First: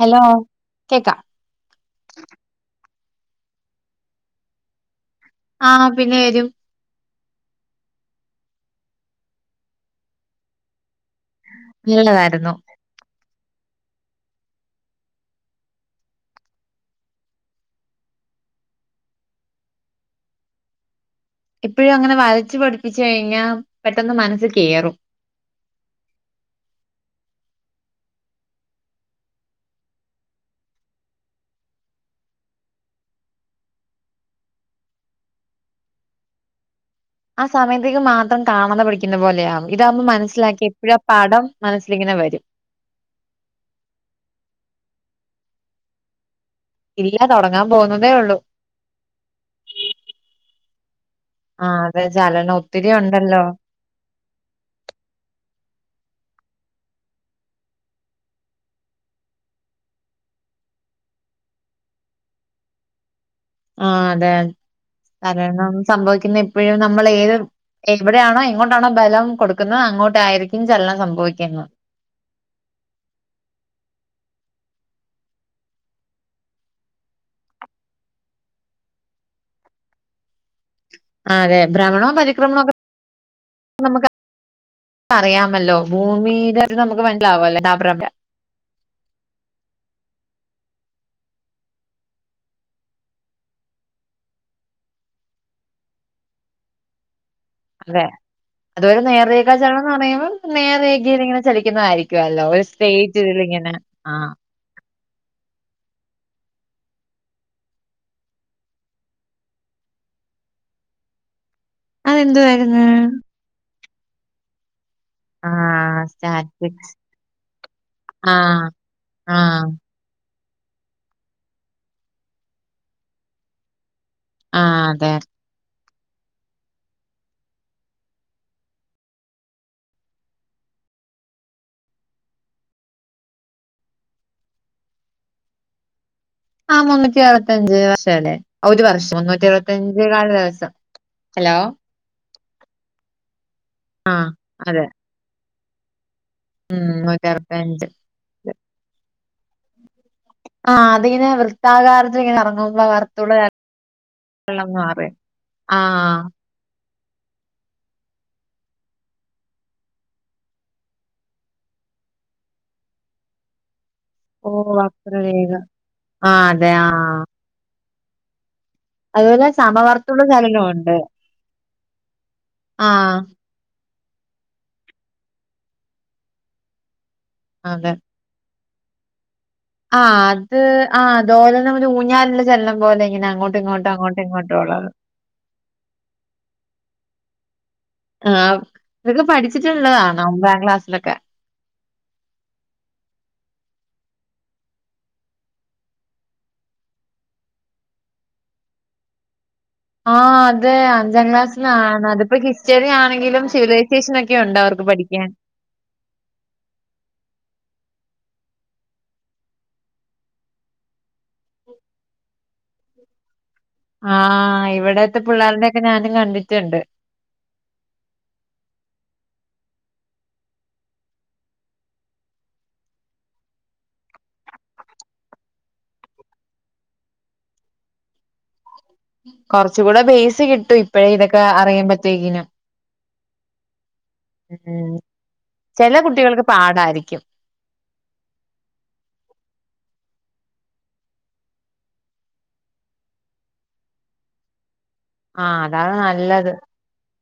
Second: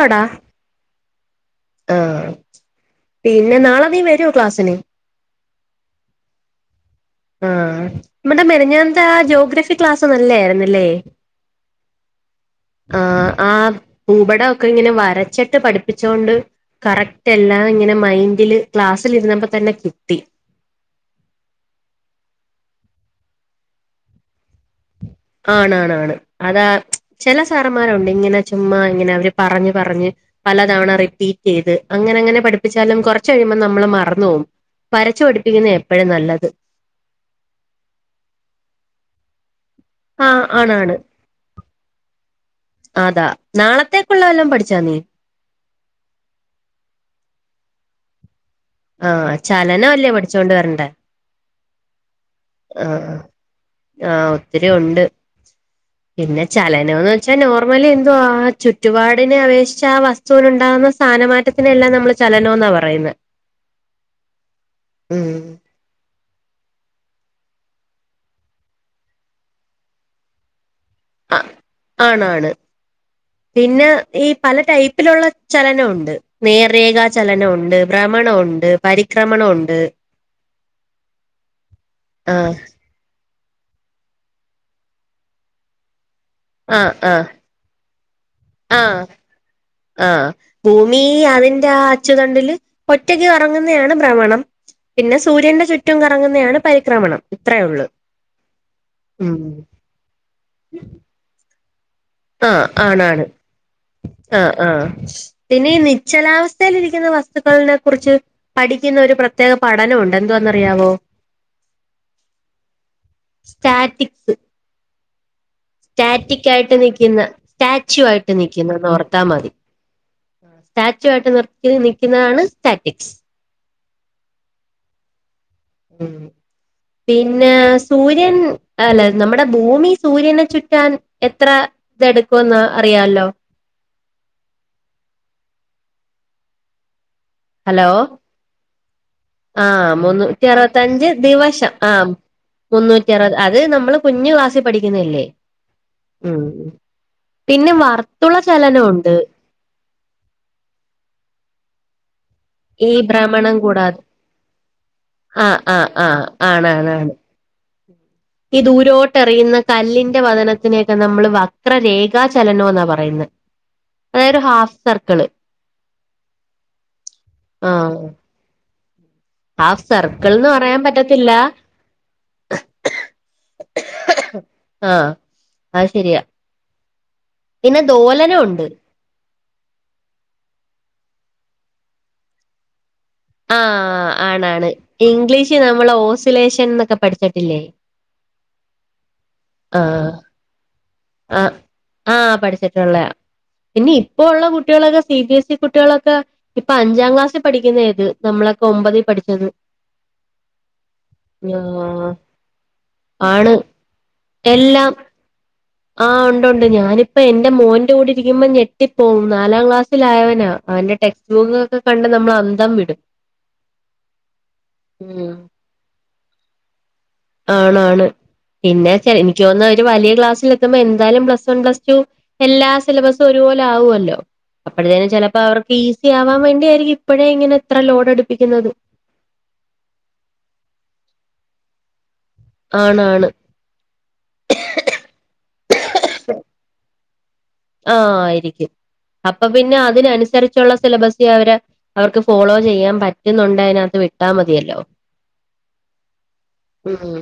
Hello കേക്കാം ആ പിന്നെ നാളെ നീ വരോ ക്ലാസ്സിന് ആഹ പിന്നെ വരും ആ മിനിഞ്ഞാനത്തെ ആ ജോഗ്രഫി ക്ലാസ് നല്ലായിരുന്നല്ലേ നല്ലതായിരുന്നു ആ ആ ഭൂപടംഒക്കെ ഇങ്ങനെ വരച്ചിട്ട് പഠിപ്പിച്ചൊണ്ട് കറക്റ്റ് എല്ലാം ഇങ്ങനെ മൈന്ഡില് ക്ലാസ്സലിരുന്നപ്പോ തന്നെ കിട്ടി എപ്പോഴും അങ്ങനെ വരച്ചു പഠിപ്പിച്ച് കഴിഞ്ഞാ പെട്ടെന്ന് മനസ്സി കേറും ആണ് ആണ് അതാ ചില സാറന്മാരുണ്ട് ഇങ്ങനെ ചുമ്മാ ഇങ്ങനെ അവര് പറഞ് പറഞ്ഞ് പലതവണ റിപ്പീറ്റ്യ്ത് അങ്ങനെ അങ്ങനെ പഠിപ്പിച്ചാലും കുറച്ച് കഴിയുമ്പോ നമ്മള് മറന്നു പോവും വരച്ചു പടിപ്പിക്കുന്നേ എപ്പോഴും നല്ലത് ആ സമയത്തേക്ക് മാത്രം കാണാത പിഠിക്കുന്ന പോലെയാണ് ഇതാകുമ്പോ ആഹ് മനസ്സിലാക്കി ആണാണ് എപ്പോഴും പാഠം മനസ്സിലിങ്ങനെ വരും അതാ നാളത്തേക്കുള്ള ല്ലാം പഠിച്ചാ നീ ഇല്ല്യ തോടങ്ങാൻ പോകുന്നതേ ഉള്ളൂ ആഹ ചലനംഅല്ലേ പഠിച്ചോണ്ട് വരണ്ടേ ആഹ് അതെ ചലന ആഹ ആഹ ഒത്തിരി ഉണ്ട് പിന്നെ ചലനംന്ന് വെച്ചാ നോർമലി എന്തോആവാ ചുറ്റുപാടിനെ അപേക്ഷിച്ച ആ വസ്തു ണ്ടാകുന്ന സ്ഥാനമാറ്റത്തിനെല്ലാം നമ്മള് ചലനം എന്നാ പറയുന്നേ ആ അതെ കാരണം സംഭവിക്കുന്ന ഇപ്പോഴും നമ്മൾ ഏത് എവിടെയാണോ എങ്ങോട്ടാണോ ബലം കൊടുക്കുന്നത് അങ്ങോട്ടായിയിരിക്കും ചലനം സംഭവ ഓക്കേ എന്നാ [unintelligible] ആണാണ് പിന്നെ ഈ പല ടൈപ്പിലുള്ള ചലനവുണ്ട് നേർരേഖാ ചലനവുണ്ട് ഭ്രമണവുണ്ട് പരിക്രമണവുണ്ട് അഹ് അതെ ബ്രഹ്മണോ ആഹ് പരിക്രമണോ ഒക്കെ നമുക്ക് അറിയാമല്ലോ ഭൂമിടെ നമുക്ക് വല്ലോാ [unintelligible] ആഹ്‌ ആഹ്‌ ഭൂമി അതിന്റെ ആ അച്ചുതണ്ടില് ഒറ്റക്ക് കറങ്ങുന്നയാണ് ഭ്രമണം പിന്നെ സൂര്യന്റെ ചുറ്റും കറങ്ങുന്നയാണ് പരിക്രമണം ഇത്രേ ഉള്ളൂ അതെ അതൊരു ഉം നേർരേഖചലനം പറയുമ്പോ നേരേഖയിൽ ഇങ്ങനെ ചലിക്കുന്നതായിരിക്കുവല്ലോ ഒരു സ്റ്റേജ്ല്ങ്ങനെ ആ ആഹ്‌ പിന്നെ ഈ നിശ്ചലാവസ്ഥയി ലി രിക്കുന്ന വസ്തുക്കളിനെ കുറിച്ച് പഠിക്കുന്ന ഒരു പ്രത്യേക പഠനമുണ്ട് എന്തുവാന്നറിയാവോ അതെന്തുവായിയിരുന്നു സ്റ്റാറ്റിക്സ് ആഹ് സ്റ്റാറ്റിക് ആയിട്ട് സ്റ്റാറ്റിക്സ് നിക്കുന്ന സ്റ്റാച്യു ആയിട്ട് ആഹ് നിക്കുന്നതോർത്താ മതി ആഹ് സ്റ്റാച്യു ആയിട്ട് നിർത്തി നിക്കുന്നതാണ് സ്റ്റാറ്റിക്സ് ആഹ് അതെ ഉം പിന്നെ, സൂര്യൻ അല്ല നമ്മുടെ ഭൂമി സൂര്യനെ ചുറ്റാൻ എത്ര തെടുക്കുവെന്ന് അറിയാലോ ആ മുന്നൂറ്റി അറു ത്തഞ്ച് ഹലോ വർഷല്ലേ ഒരു വർഷം മുന്നൂറ്റി ആഹ് ഇരുപത്തയഞ്ച് കാല മുന്നൂറ്റി ദിവസം അറുപത്തഞ്ച് ഹലോ ദിവസം ആഹ് മുന്നൂറ്റി അറുപത് അത് നമ്മള് ആഹ് കുഞ്ഞു അതെ ക്ലാസ്സിപഠിക്കുന്നല്ലേ ഉം നൂറ്റി പിന്നെ അറുപത്തഞ്ച് വർത്തുള ചലനവുണ്ട് ആഹ് അതിങ്ങനെ വൃത്താകാരത്തിൽ ഇങ്ങന കറ ഈ ബ്രമണം കൂടാതെ, കാരണംന്ന് പറയും ആഹ്‌ ആഹ് ആഹ് ആണാണാണ് ഈ ദൂരോട്ടെറിയുന്ന കല്ലിന്റെ വതനത്തിനെയൊക്കെ നമ്മള് വക്രരേഖാചലനം ന്നാ പറയുന്നത് ഓ അത്ര വേഗ ആഹ് അതെ ആ ആഹ് ഹാഫ് സമവർത്തുള്ള സർക്കിൾന്ന് പറയാൻ ചലനമുണ്ട് പറ്റത്തില്ല ആഹ് ആഹ് അത് ശരിയാ പിന്നെ അതെ ദോലനവുണ്ട് ആഹ് അത് ആഹ് ദോലനം ഒരു ഊഞ്ഞാലിന്റെ ചലനം പോലെങ്ങനെ ആഹ്‌ ആണാണ് ഇംഗ്ലീഷ് നമ്മള് ഓസിലേഷൻന്നൊക്കെ പഠിച്ചിട്ടില്ലേ ആഹ് ഇതൊക്കെ പഠിച്ചിട്ടുള്ളതാണൊമ്പാം ക്ലാസ്സിലൊക്കെ അഹ് ആഹ് പഠിച്ചിട്ടുള്ളയാ പിന്നിപ്പോള്ള കുട്ടികളൊക്കെ സി ബി എസ് ഇ കുട്ടികളൊക്കെ ഇപ്പൊ അഞ്ചാം ക്ലാസ്സിൽ പഠിക്കുന്നേത് നമ്മളൊക്കെ ഒമ്പതി പഠിച്ചത് ആഹ്‌ അതേ അഞ്ചാം ക്ലാസ്സിലാണ് ആഹ് അതിപ്പോ ഹിസ്റ്ററി ആണെങ്കിലും ആണ് സിവിലൈസേഷനൊക്കെ ഉണ്ടവർക്ക് എല്ലാം പഠിക്കാൻ ആഹ് ഉണ്ടുണ്ട് ഞാനിപ്പ എന്റെ മോന്റെ കൂടി ഇരിക്കുമ്പോ ഞെട്ടിപ്പോവും നാലാം ക്ലാസ്സിലായവനാ അവന്റെ ടെക് സൂഖൊക്കെ കണ്ട് നമ്മളന്തം വിടും ആഹ് ഇവിടത്തെ ഉം പിള്ളേരുടെ ഒക്കെ ഞാനും കണ്ടിട്ട്ണ്ട് ആണാണ്. പിന്നെക്കെ എനിക്ക് തോനുന്നു അവര് വലിയ ക്ലാസ്സിൽ എത്തുമ്പോ എന്തായാലും പ്ലസ് വൺ പ്ലസ് ടു എല്ലാ സിലബസും ഒരുപോലാവുവല്ലോ അപ്പോഴത്തേനും ചെലപ്പവർക്ക് ഈസി ആവാൻ വേണ്ടിആയിരിക്കും ഇപ്പഴേ ഇങ്ങനെ ഇത്ര ലോഡെടുപ്പിക്കുന്നത് കൊറച്ച് കൂടെ ബേസ് കിട്ടും ഇപ്പഴേ ഇതൊക്കെ അഅറിയുമ്പോഴ്‌ത്തേക്കിനും ആണാണ് ഉം ചെല കുട്ടികൾക്ക് പാടായിരിക്കും ആഹ് ആയിരിക്കും അപ്പൊ പിന്നെ അതിനനുസരിച്ചുള്ള സിലബസേ അവര് അവർക്ക് ഫോളോ ചെയ്യാൻ പറ്റുന്നുണ്ട് അതിനകത്ത് വിട്ടാൽ മതിയല്ലോ ആഹ് അതാണ് നല്ലത് ഉം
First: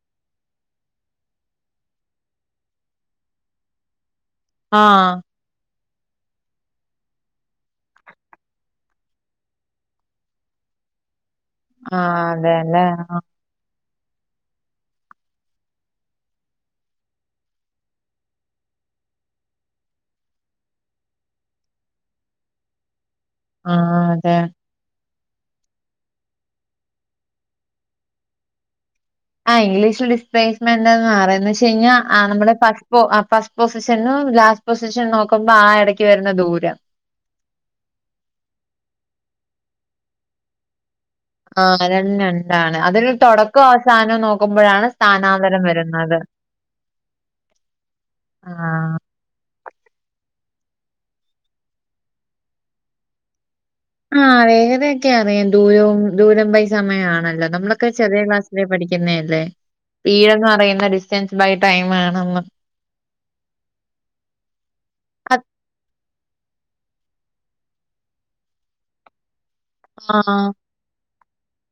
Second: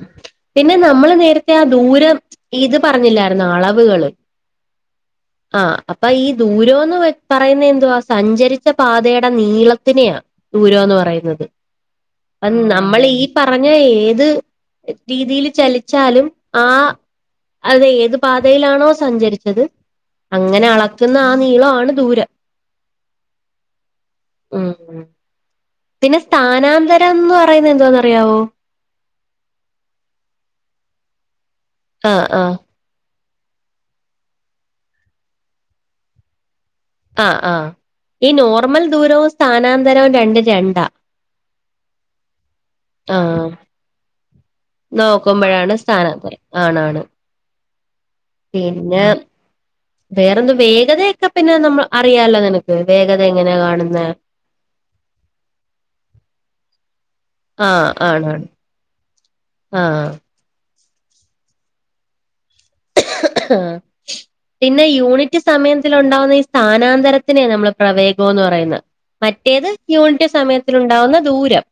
പിന്നെ നമ്മള് നേരത്തെ ആഹ് ദൂരം ഇത് പറഞ്ഞില്ലായിരുന്നു അളവ് ളവ്കൾ ആഹ് ആഹ് അപ്പൊ ഈ ദൂരംന്ന് പറയുന്നതെന്തുവാ സഞ്ചരിച്ച പാതയുടെ നീളത്തിനെയാ ദൂരന്ന് പറയുന്നത് ആഹ് അത് അതെല്ലേ നമ്മൾ ആഹ് ഈ പറഞ്ഞ ഏത് രീതിയിൽ ചലിച്ചാലും ആഹ് അത് എത് പാത തയിലാണോ സഞ്ചരിച്ചത് അങ്ങനെ അളക്കുന്ന ആഹ് നീളാണ് ദൂരം ആഹ് അതെ ഉം ഉം പിന്നെ സ്ഥാനാന്തരന്ന് പറയുന്ന എന്താന്ന്റിയാവോ ആഹ് ഇംഗ്ലീഷ് ഡിസ്പ്ലേസ്മെന്റ് എന്ന് പറയന്ന് വെച്ച് കഴിഞ്ഞാൽ ആഹ് ആഹ് നമ്മളെ ഫസ്റ്റ് ഫസ്റ്റ് പൊസിഷനും ലാസ്റ്റ് പൊസിഷൻ നോക്കുമ്പോ ആഹ് ഇടയ്ക്ക് വരുന്ന ദൂരം ആഹ് ആഹ് ഈ നോർമൽ ദൂരവും സ്ഥാനാന്തരവും രണ്ടും രണ്ടാ ആഹ് രണ്ടും രണ്ടാണ് അതൊരു ആഹ് തുടക്കവും അവസാനവും നോക്കുമ്പോഴാണ് സ്ഥാനാന്തരം വരുന്നത് ആണ് ആണ് ആഹ് പിന്നെ വേറെ എന്തു വേഗതയൊക്കെ പിന്നെ നമ്മൾ അറിയാലോ നിനക്ക് വേഗത എങ്ങനെയാ കാണുന്നേ ആഹ് വേഗതയൊക്കെ അറിയാം ദൂരവും ദൂരം ബൈ സമയവാണല്ലോ നമ്മളൊക്കെ ആഹ് ചെറിയ ആണാണ് ക്ലാസ്സ് ലെ പഠിക്കുന്നല്ലേ ആഹ് സ്പീഡ് എന്ന് പറയുന്നേ ഡിസ്റ്റൻസ് ബൈ ടൈം ആണെന്ന് ആഹ് പിന്നെ യൂണിറ്റ് സമയത്തിലുണ്ടാവുന്ന ഈ സ്ഥാനാന്തരത്തിനെയാ നമ്മള് പ്രവേഗം എന്ന് പറയുന്നേ മറ്റേത് യൂണിറ്റ് ആഹ് സമയത്തിലുണ്ടാവുന്ന ദൂരം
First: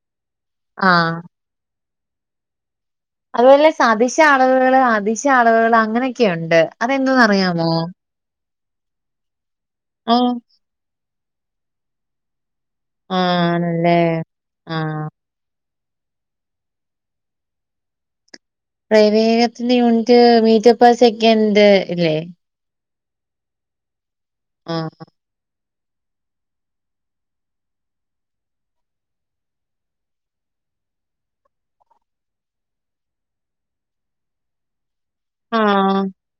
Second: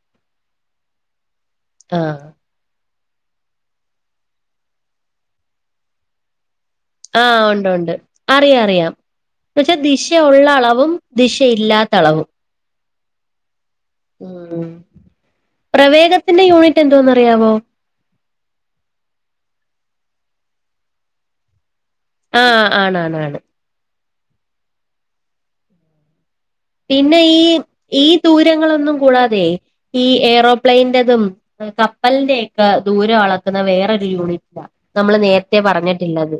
ആഹ് ആഹ് അതുപോലെ സദിശ അളവുകള് അതിശ അളവുകള് അങ്ങനെയൊക്കെ ഉണ്ട് അതെന്തന്ന് ആഹ് ഉണ്ട് അറിയാമോ ഉണ്ട് അറിയാം അറിയാം [unintelligible] ദിശ ആഹ് ഉള്ള അളവും ദിശയില്ലാത്ത അളവും ആണല്ലേ ഉം ആഹ് പ്രവേഗത്തിന്റെ യൂണിറ്റ് എന്തുവാന്ന് അറിയാവോ പ്രവേഗത്തിന്റെ യൂണിറ്റ് മീറ്റർ പെർ സെക്കൻഡ് ഇല്ലേ ആഹ് ആണ് ആണ് ആണ് ആഹ് പിന്നെ ഈ ഈ ദൂരങ്ങളൊന്നും കൂടാതെയെ ഈ എയ്റോപ്ലെയ്ൻൻ്റെതും കപ്പലിന്റെക്കെ ദൂരം അളക്കുന്ന വേറൊരു യൂണിറ്റ നമ്മള് നേരത്തെ ആഹ് പറഞ്ഞിട്ടല്ലത്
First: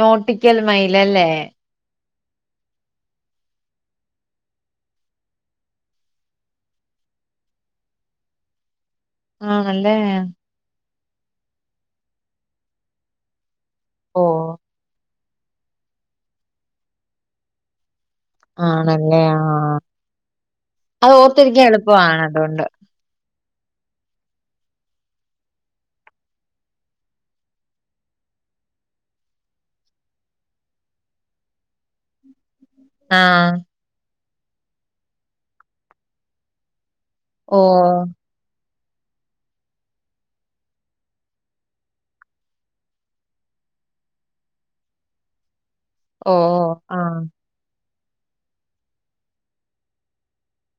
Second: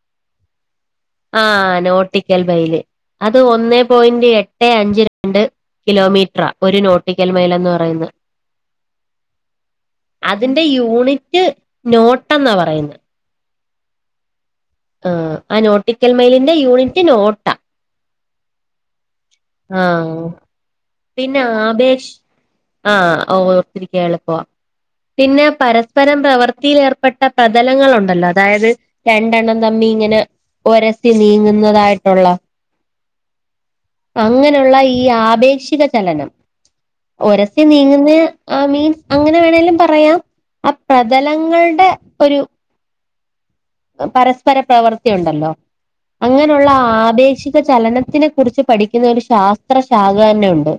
നോട്ടിക്കൽ മൈലല്ലേ ആഹ് നോട്ട [unintelligible] അത് ഒന്നേ പോയിന്റ് [unintelligible] എട്ടേ അഞ്ച് രണ്ട് കിലോമീറ്ററ ഒരു നോട്ടിക്കൽ മൈലെന്ന് പറയുന്നെ ആണല്ലേ അതിന്റെ യൂണിറ്റ് നോട്ട് എന്നാ പറയുന്നെ ഓഹ് ആഹ് ആഹ് നോട്ടിക്കൽ മൈലിന്റെ യൂണിറ്റ് നോട്ട ആണല്ലേ ആഹ് അത് പിന്നെ ഓർത്തിരിക്കാൻ ആപേക്ഷ എളുപ്പവാണ് അതുകൊണ്ട് ആഹ് ഓഹ് ഓർത്തിരിക്കാൻ എളുപ്പവാ പിന്നെ പരസ്പരം പ്രവൃത്തിയിൽ ഏർപ്പെട്ട പ്രതലങ്ങൾ ഉണ്ടല്ലോ അതായത് രണ്ടെണ്ണം തമ്മി ഇങ്ങനെ ഒരസി നീങ്ങുന്നതായിട്ടുള്ള ആഹ് അങ്ങനെ ഉള്ള ഈ ആപേക്ഷിക ചലനം ഒരസി ഓഹ് നീങ്ങുന്നേ ആഹ് മീൻസ് അങ്ങനെ വേണേങ്കിലും പറയാം ആ പ്രതലങ്ങൾടെ ഒരു പരസ്പര പ്രവൃത്തി ഉണ്ടല്ലോ ഓഹ് അങ്ങനെയുള്ള ആഹ് ആപേക്ഷി ക ചലനത്തിനെ കുറിച്ച് പഠിക്കുന്ന ഒരു ശാസ്ത്ര ശാഖ തന്നെയുണ്ട്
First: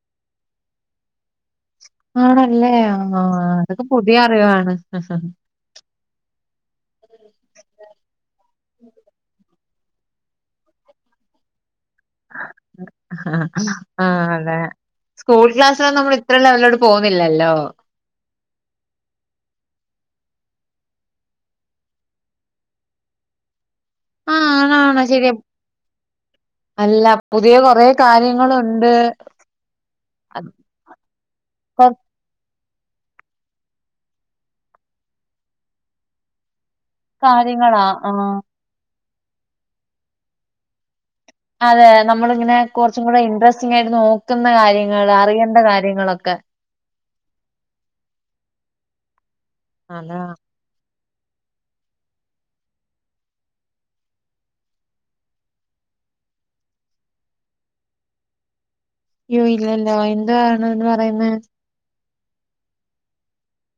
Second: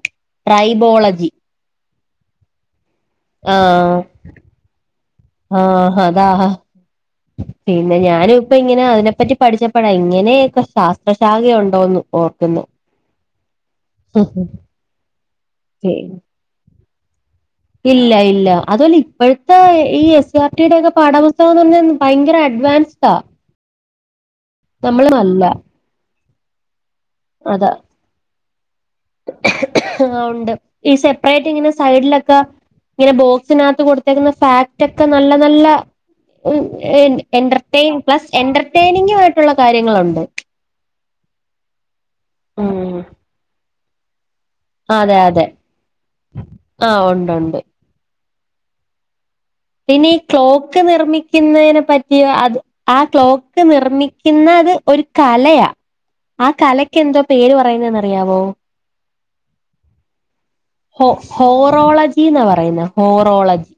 ട്രൈബോളജി ആണല്ലേ ആഹ് അതൊക്കെ ആഹ് പുതിയ അറിവാണ് ആഹ് അതാ പിന്നെ ഞാനും ഇപ്പം ഇങ്ങനെ അതിനെപ്പറ്റി പഠിച്ച പ്പഴാ ഇങ്ങനെയൊക്കെ ശാസ്ത്രശാഖ ഉണ്ടോന്ന് ഓർക്കുന്നെ ആഹ് അതെ സ്കൂൾ ക്ലാസ്സിലൊന്നും നമ്മൾ ഇത്ര ലെവലിലോട്ട് പോകുന്നില്ലല്ലോ ഇല്ല ഇല്ല അതുവല്ല ഇപ്പഴത്തെ ഈ എസ്. C R. ടിയുടെ ഒക്കെ പാഠപുസ്തകൊന്ന് പറഞ്ഞാ ഭയെങ്കര അഡ്വാൻസ്ഡാ ആഹ് ആഹ് ആഹ് ശെരി അപ് അല്ല അല്ല പുതിയ കൊറേ കാര്യങ്ങളുണ്ട് [unintelligible] ആ ഉണ്ട് ഈ സെപ്പറേറ്റ് ഇങ്ങനെ അത്ര സൈഡിലൊക്കെ ഇങ്ങനെ ബോക്സിനാത്ത് കൊടുത്തേക്കുന്ന ഫാക്റ്റ് ഒക്കെ നല്ലെ നല്ലെ ഹ് എ എൻ കാര്യങ്ങളാ എൻ്റർടെയ്ൻ ആഹ് പ്ലസ് എൻ്റർടെയിനിംഗുവായിട്ടുള്ള കാര്യങ്ങളുണ്ട് അതെ നമ്മളിങ്ങനെ കുറച്ചും കൂടെ ഇൻട്രസ്റ്റിംഗായിട്ട് നോക്ക് ക്കുന്ന കാര്യങ്ങള് അതെ അതെ അറിയെണ്ട കാര്യങ്ങളൊക്കെ ആ ഉണ്ട് ഉണ്ട് ഇനി ഈ അതാ ക്ലോക്ക് നിർമ്മി ക്കുന്നേനെ പറ്റി അത് ആ ക്ലോക്ക് നിർമ്മിക്ക്ന്നത് ഒര് കലയാ. ആ കലക്ക് എന്തോ പേര് പറയുന്നന്ന് അറിയാവോ? യ്യോ ഇല്ലല്ലോ എന്താണ്ന്ന് പറയുന്നേ? ഓറോളജ് ജിന്ന പറയുന്നേ ഹോറോളജി.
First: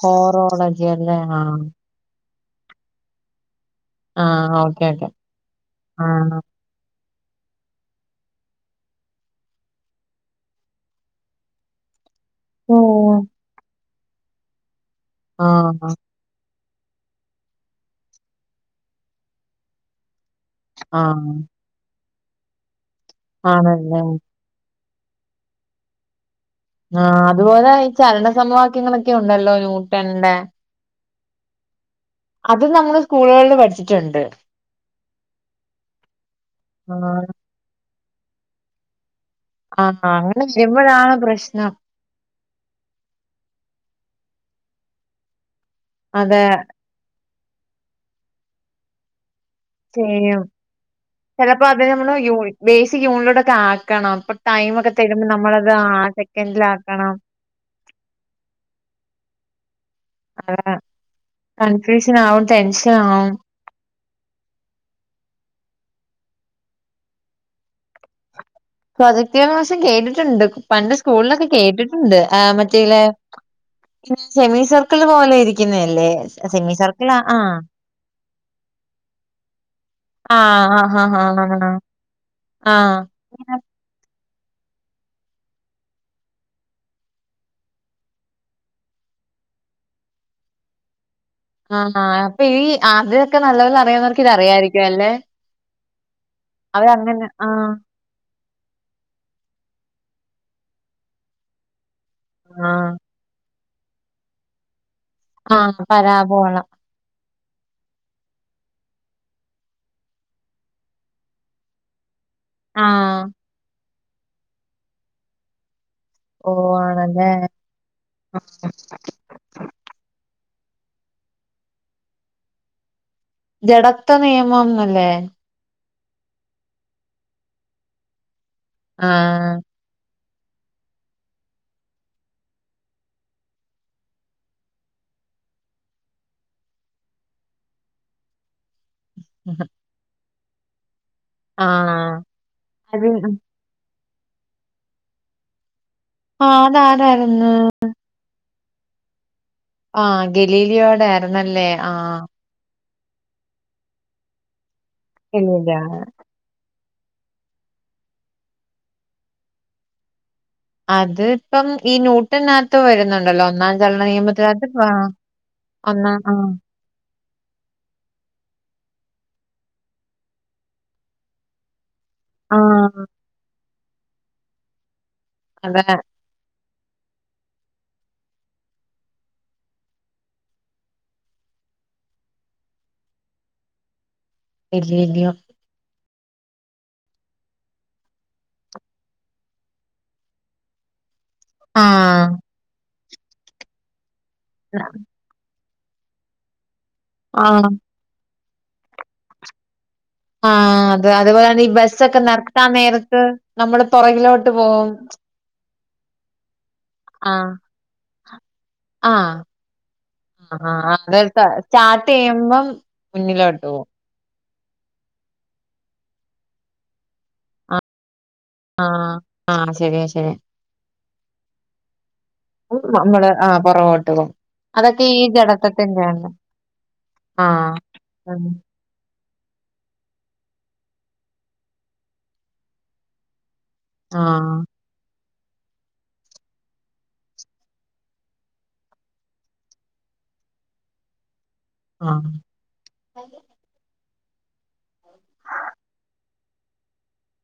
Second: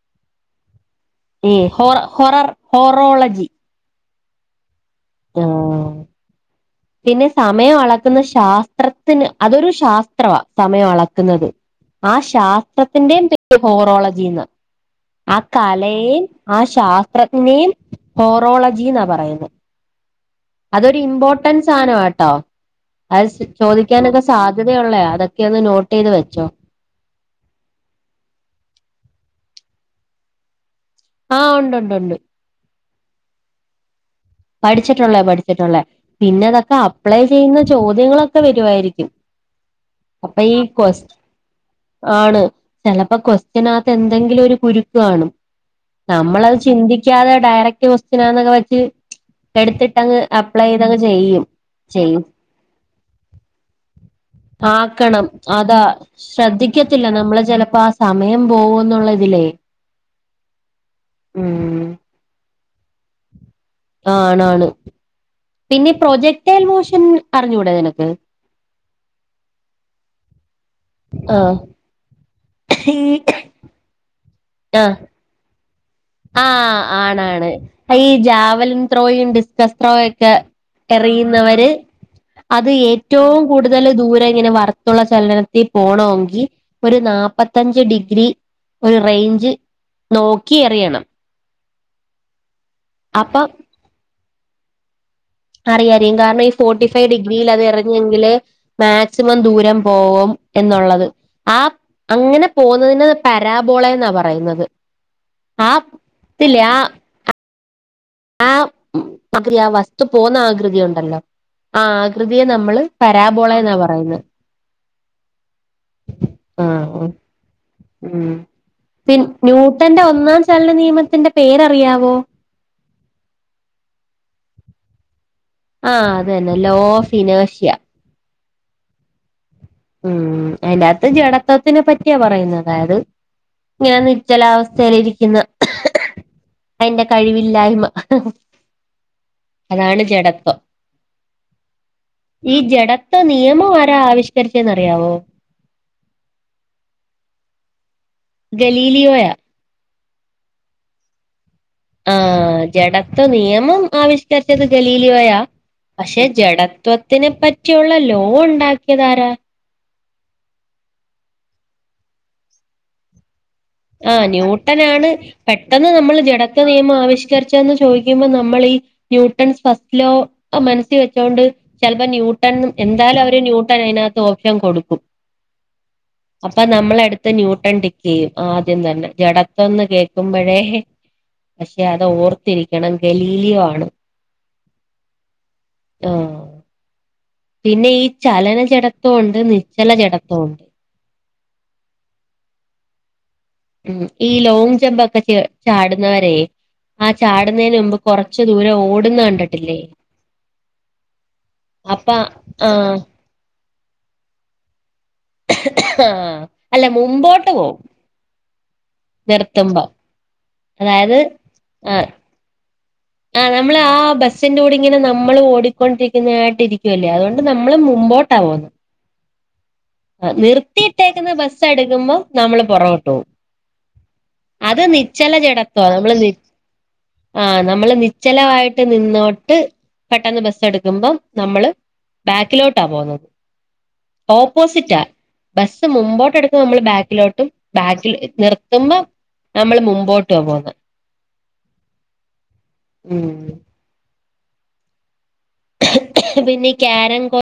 ഹോറോളൻ ജ് പർഞ്ഞാ ഏഹ് ഹോറർ ഹൊനൊറർ ഹോറോളജി. ആഹ് ഓക്കെ ഓക്കെ ആഹ് ആഹ് പിന്നെ സമയം അളക്ക്ന്ന ശാസ്ത്രത്തിന് അതൊരു ശാസ്ത്രവാ സമയം അളക്ക്ന്നത്. ആ ഓഹ് ശാസ്ത്രത്തിന്റേം പേ [inaudible] ഹോറോളജീന്നാ ആ ആഹ് കലയേം. ആ ശാസ്ത്രജ്ഞനേയും ഹോറോളജീന്നാ പറയുന്നേ. അതൊരു ആഹ് ഇമ്പോട്ടൻ സാനവാ ട്ടോ അത് ആണല്ലേ ചോദിക്കാനൊക്കെ സാധ് ധ്യതയൊള്ളയാ അതൊക്കെ ഒന്ന് നോട്ട് എയ്ത് വെച്ചോ ആ അതുപോലെ ഈ ചലനസമവാക്യങ്ങളൊക്കെ ഉണ്ടല്ലോ ന്യൂട്ടന്റെ. ആഹ് ഉണ്ടൊണ്ടൊണ്ട്. അത് നമ്മള് സ്കൂൾകള് പഠ്ച്ചിട്ട്ണ്ട്. പഠിച്ചിട്ടുള്ളെ പഠിച്ചിട്ടുള്ളെ. പിന്നെതക്കാ അപ്ലൈ ആഹ് ചെയ്യുന്ന ചോദ്യങ്ങളൊക്കെ വരുവായിരിക്കും. ആഹ് അങ്ങനെ അപ്പൊ ഈ കൊസ് ചെയ്യുമ്പഴാണ് പ്രശ്നം. ആണ് ചെലപ്പം കൊസ്റ്റ്നാത്ത് എന്തെങ്കിലും ഒരു കുരുക്ക് കാണും അതെ നമ്മളത് ചിന്തിക്കാതെ ഡയറക്ട് കൊസ്റ്റ്നാന്നൊക്കെ വെച്ച് എടുത്തിട്ടങ്ങ് ചെയ്യും. അപ്ലൈ ചെയ്തങ്ങ് ചെയ്യും, ചെലപ്പോ അത് നമ്മള് ചെയ്യും. യൂ ബേസിക് യൂണിറ്റിലൂടൊക്കെ ആക്കണം. അപ്പൊ ടൈം ഒക്കെ ആക്കണം തരുമ്പോ നമ്മളത് അതാ ആ ശ്രദ്ധിക്കത്തില്ല സെക്കൻഡിലാക്കണം. നമ്മള് ചെലപ്പാ സ് സമയം പോവോന്നുള്ളതിലേ അതാ കൺഫ്യൂഷനാവും ടെൻഷനാവും ആ ആണാണ് പിന്നെ പ്രൊജെക്ടേൽ മോഷൻ അറിഞ്ഞൂടെ നിനക്ക്? Projectile motion. കേട്ടിട്ടുണ്ട് പണ്ട് സ്കൂളിലൊക്കെ ആഹ് കേട്ടിട്ടുണ്ട്. ആ മ [inaudible] സെമി ആഹ് സെർക്ക്ൾ പോലെ ഇരിക്കിന്നേയല്ലേ? സെമി സർക്ക്ൾ ആഹ്. അഈ ജാവൽ ത്രോയും ഡിസ്കസ് ത്രോയെക് ക്കെ ആഹ് ആഹ് ആഹ് ആഹ് എറിയ്ന്നവര് അത് ആഹ് ഏറ്റവും കൂടുതല് ദൂരെ ഇങ്ങനെ വറ്ത്തുള്ള ചലനത്തിൽ പോണോങ്കി ഒരു നാപ്പത്തഞ്ച് ഡിഗ്രി ഒരു റേഞ്ച് നോക്കി എറിയണം. ആഹ് അപ്പൊ ഈ ആദ്യൊക്കെ അപ്പൊ നല്ലപോലെ അറിയുന്നവർക്ക് ഇത് അറിയായിരിക്കുവല്ലെ? അറിയാറിയും കാരണം ഈ ഫോർട്ടി ഫൈവ് ഡിഗ്രിയിൽ അത് ആഹ് എറങ്ങി ഞ്ഞെങ്കിലെ മാക്സിമം ദൂരം പോവോം എന്നുള്ളത് ആ അങ്ങനെ ആഹ് പോവുന്നതിന് പരാബോള എന്നാ പറയുന്നത്. ആ ആഹ് ത്തിലെ പരാബോളാ ആ [unintelligible] ആ വസ്തു പോന്ന ആകൃതിയൊണ്ടല്ലോ? ആ ആകൃതിയെ നമ്മള് ആഹ് പരാബോള എന്നാ പറയുന്നേ. ഓ ആഹ് ആഹ് ആണല്ലേ ഉം പിൻ ന്യൂട്ടന്റെ ഒന്നാം ചലന നിയമത്തിന്റെ പേരറിയാവോ? ജടത്വ നിയമം ന്നല്ലേ? ആഹ് അത് തന്നെ ലോ ഓഫ് ഫിനാഷ്യ. ആഹ് ഉം അയ്ന്റാത്ത് ജഡത്വത്തിനെ പറ്റിയാ പറയുന്നത് അതായത് ഇങ്ങനെ നിശ്ചലാവസ്ഥയിൽ ഇരിക്കുന്ന അയിന്റെ കഴിവില്ലായ്മ അതാണ് ജഡത്വം ആഹ് ഈ അത് ജഡത്വ നിയമം ആരാ ആവിഷ് ക്കരിച്ചേന്നറിയാവോ? ആഹ് അത് ആരാരുന്ന്? ഗലീലിയോയാ ആഹ് ഗലീലിയോടതാരുന്നല്ലേ ആഹ് ജഢത്വ നിയമം ആവിഷ്ക്കരിച്ചത് ഗലീലിയോയാ ഗലീലിയോടെ പക്ഷെ ജഡത്വത്തിനെ പറ്റിയുള്ള ലോ ഉണ്ടാക്കിയതാരാ? അത് ഇപ്പം ഈ ന്യൂട്ടനാത്ത് വരുന്നുണ്ടല്ലോ ഒന്നാം ചലന ആഹ് നിയമത്തിനകത്ത് ആഹ് ന്യൂട്ടനാണ് പെട്ടെന്ന് നമ്മൾ ഒന്നാം ആഹ് ജഡത്വ നിയമം മം ആവിഷ്കരിച്ചേന്ന് ചോദിക്കുമ്പോ നമ്മളീ ന്യൂട്ടൺസ് ഫസ്റ്റ് ലോ മനസ്സിൽ വെച്ചോണ്ട് ചിലപ്പോ ന്യൂ ന്യൂട്ടൺ ആഹ് എന്തായാലും അവര് ന്യൂട്ടൺ അതിനാത്ത് ഓപ്ഷൻ കൊടുക്കും അതെ അപ്പൊ നമ്മളടുത്തെ ന്യൂട്ടൺ ടിക്കെയ്യും ആദ്യം തന്നെ ജഡത്വന്ന് കേക്കുമ്പഴേ പക്ഷെ അത് ഓർത്തിരിക്കണം ഗലീലിയോ ആണ് ഗലീലിയോ ആഹ് പിന്നെ ഈ ചലന ജഡത്വോ ഒണ്ട് നിശ്ചല ജഡത്വം ഒണ്ട് ആഹ് ഉം ഈ ലോങ്ങ് ജംമ്പൊക്കെ ച് ചാടുന്നവരെ ആ ആഹ് ചാടുന്നേന് മുമ്പ് കൊറച്ച് ദൂരം ഓടുന്ന കണ്ടിട്ടില്ലേ? ആഹ് അത് അതുപോലെ തന്നെ ഈ അപ്പ ബസ്സൊക്കെ നിർത്താൻ ആഹ് നേരത്ത് നമ്മള് പൊറകിലോട്ട് പോകും ആഹ് അല്ല മുമ്പോട്ട് ആഹ് പോവും ആഹ് നിർത്തുമ്പോ ആഹ് അതായത് അത് സ്റ്റാർട്ട് ആഹ് ചെയ്യുമ്പം ആഹ് മുന്നിലോട്ട് നമ്മള് പോവും ആ ബസ്സിന്റെ കൂടിങ്ങനെ നമ്മൾ ഓടിക്കൊണ്ടിരിക്കുന്നതായിട്ട് ഇരിക്കുവല്ലേ അതുകൊണ്ട് നമ്മളും മുമ്പോട്ടാ പോന്നേ ആഹ് ആഹ് ശരിയാ ശരിയാ നിർത്തിയിട്ടേക്കുന്ന ബസ്സ് എടുക്കുമ്പോ നമ്മള് പൊറകോട്ട് പോവും നമ്മള് ആഹ് പൊറകോട്ട് പോവും അത് നിശ്ചല ജഡത്വാ നമ്മള് നി ആഹ് നമ്മള് നിശ്ചലവായിട്ട് ട്ട് നിന്നോട്ട് പെട്ടെന്ന് ബസ്സ് എടുക്കുമ്പം നമ്മള് ബാക്കിലോട്ടാ പോന്നത് ആഹ് ഓപ്പോസിറ്റാ ബസ്സ് മുമ്പോട്ട് എടുക്കുമ്പോ നമ്മള് ബാക്കിലോട്ടും ബാക്കിൽ നിർത്തുമ്പോ നമ്മള് മുമ്പോട്ടുവാ പോന്നെ ആഹ് അത് ഉം പിന്നി ക്യരങ്കോ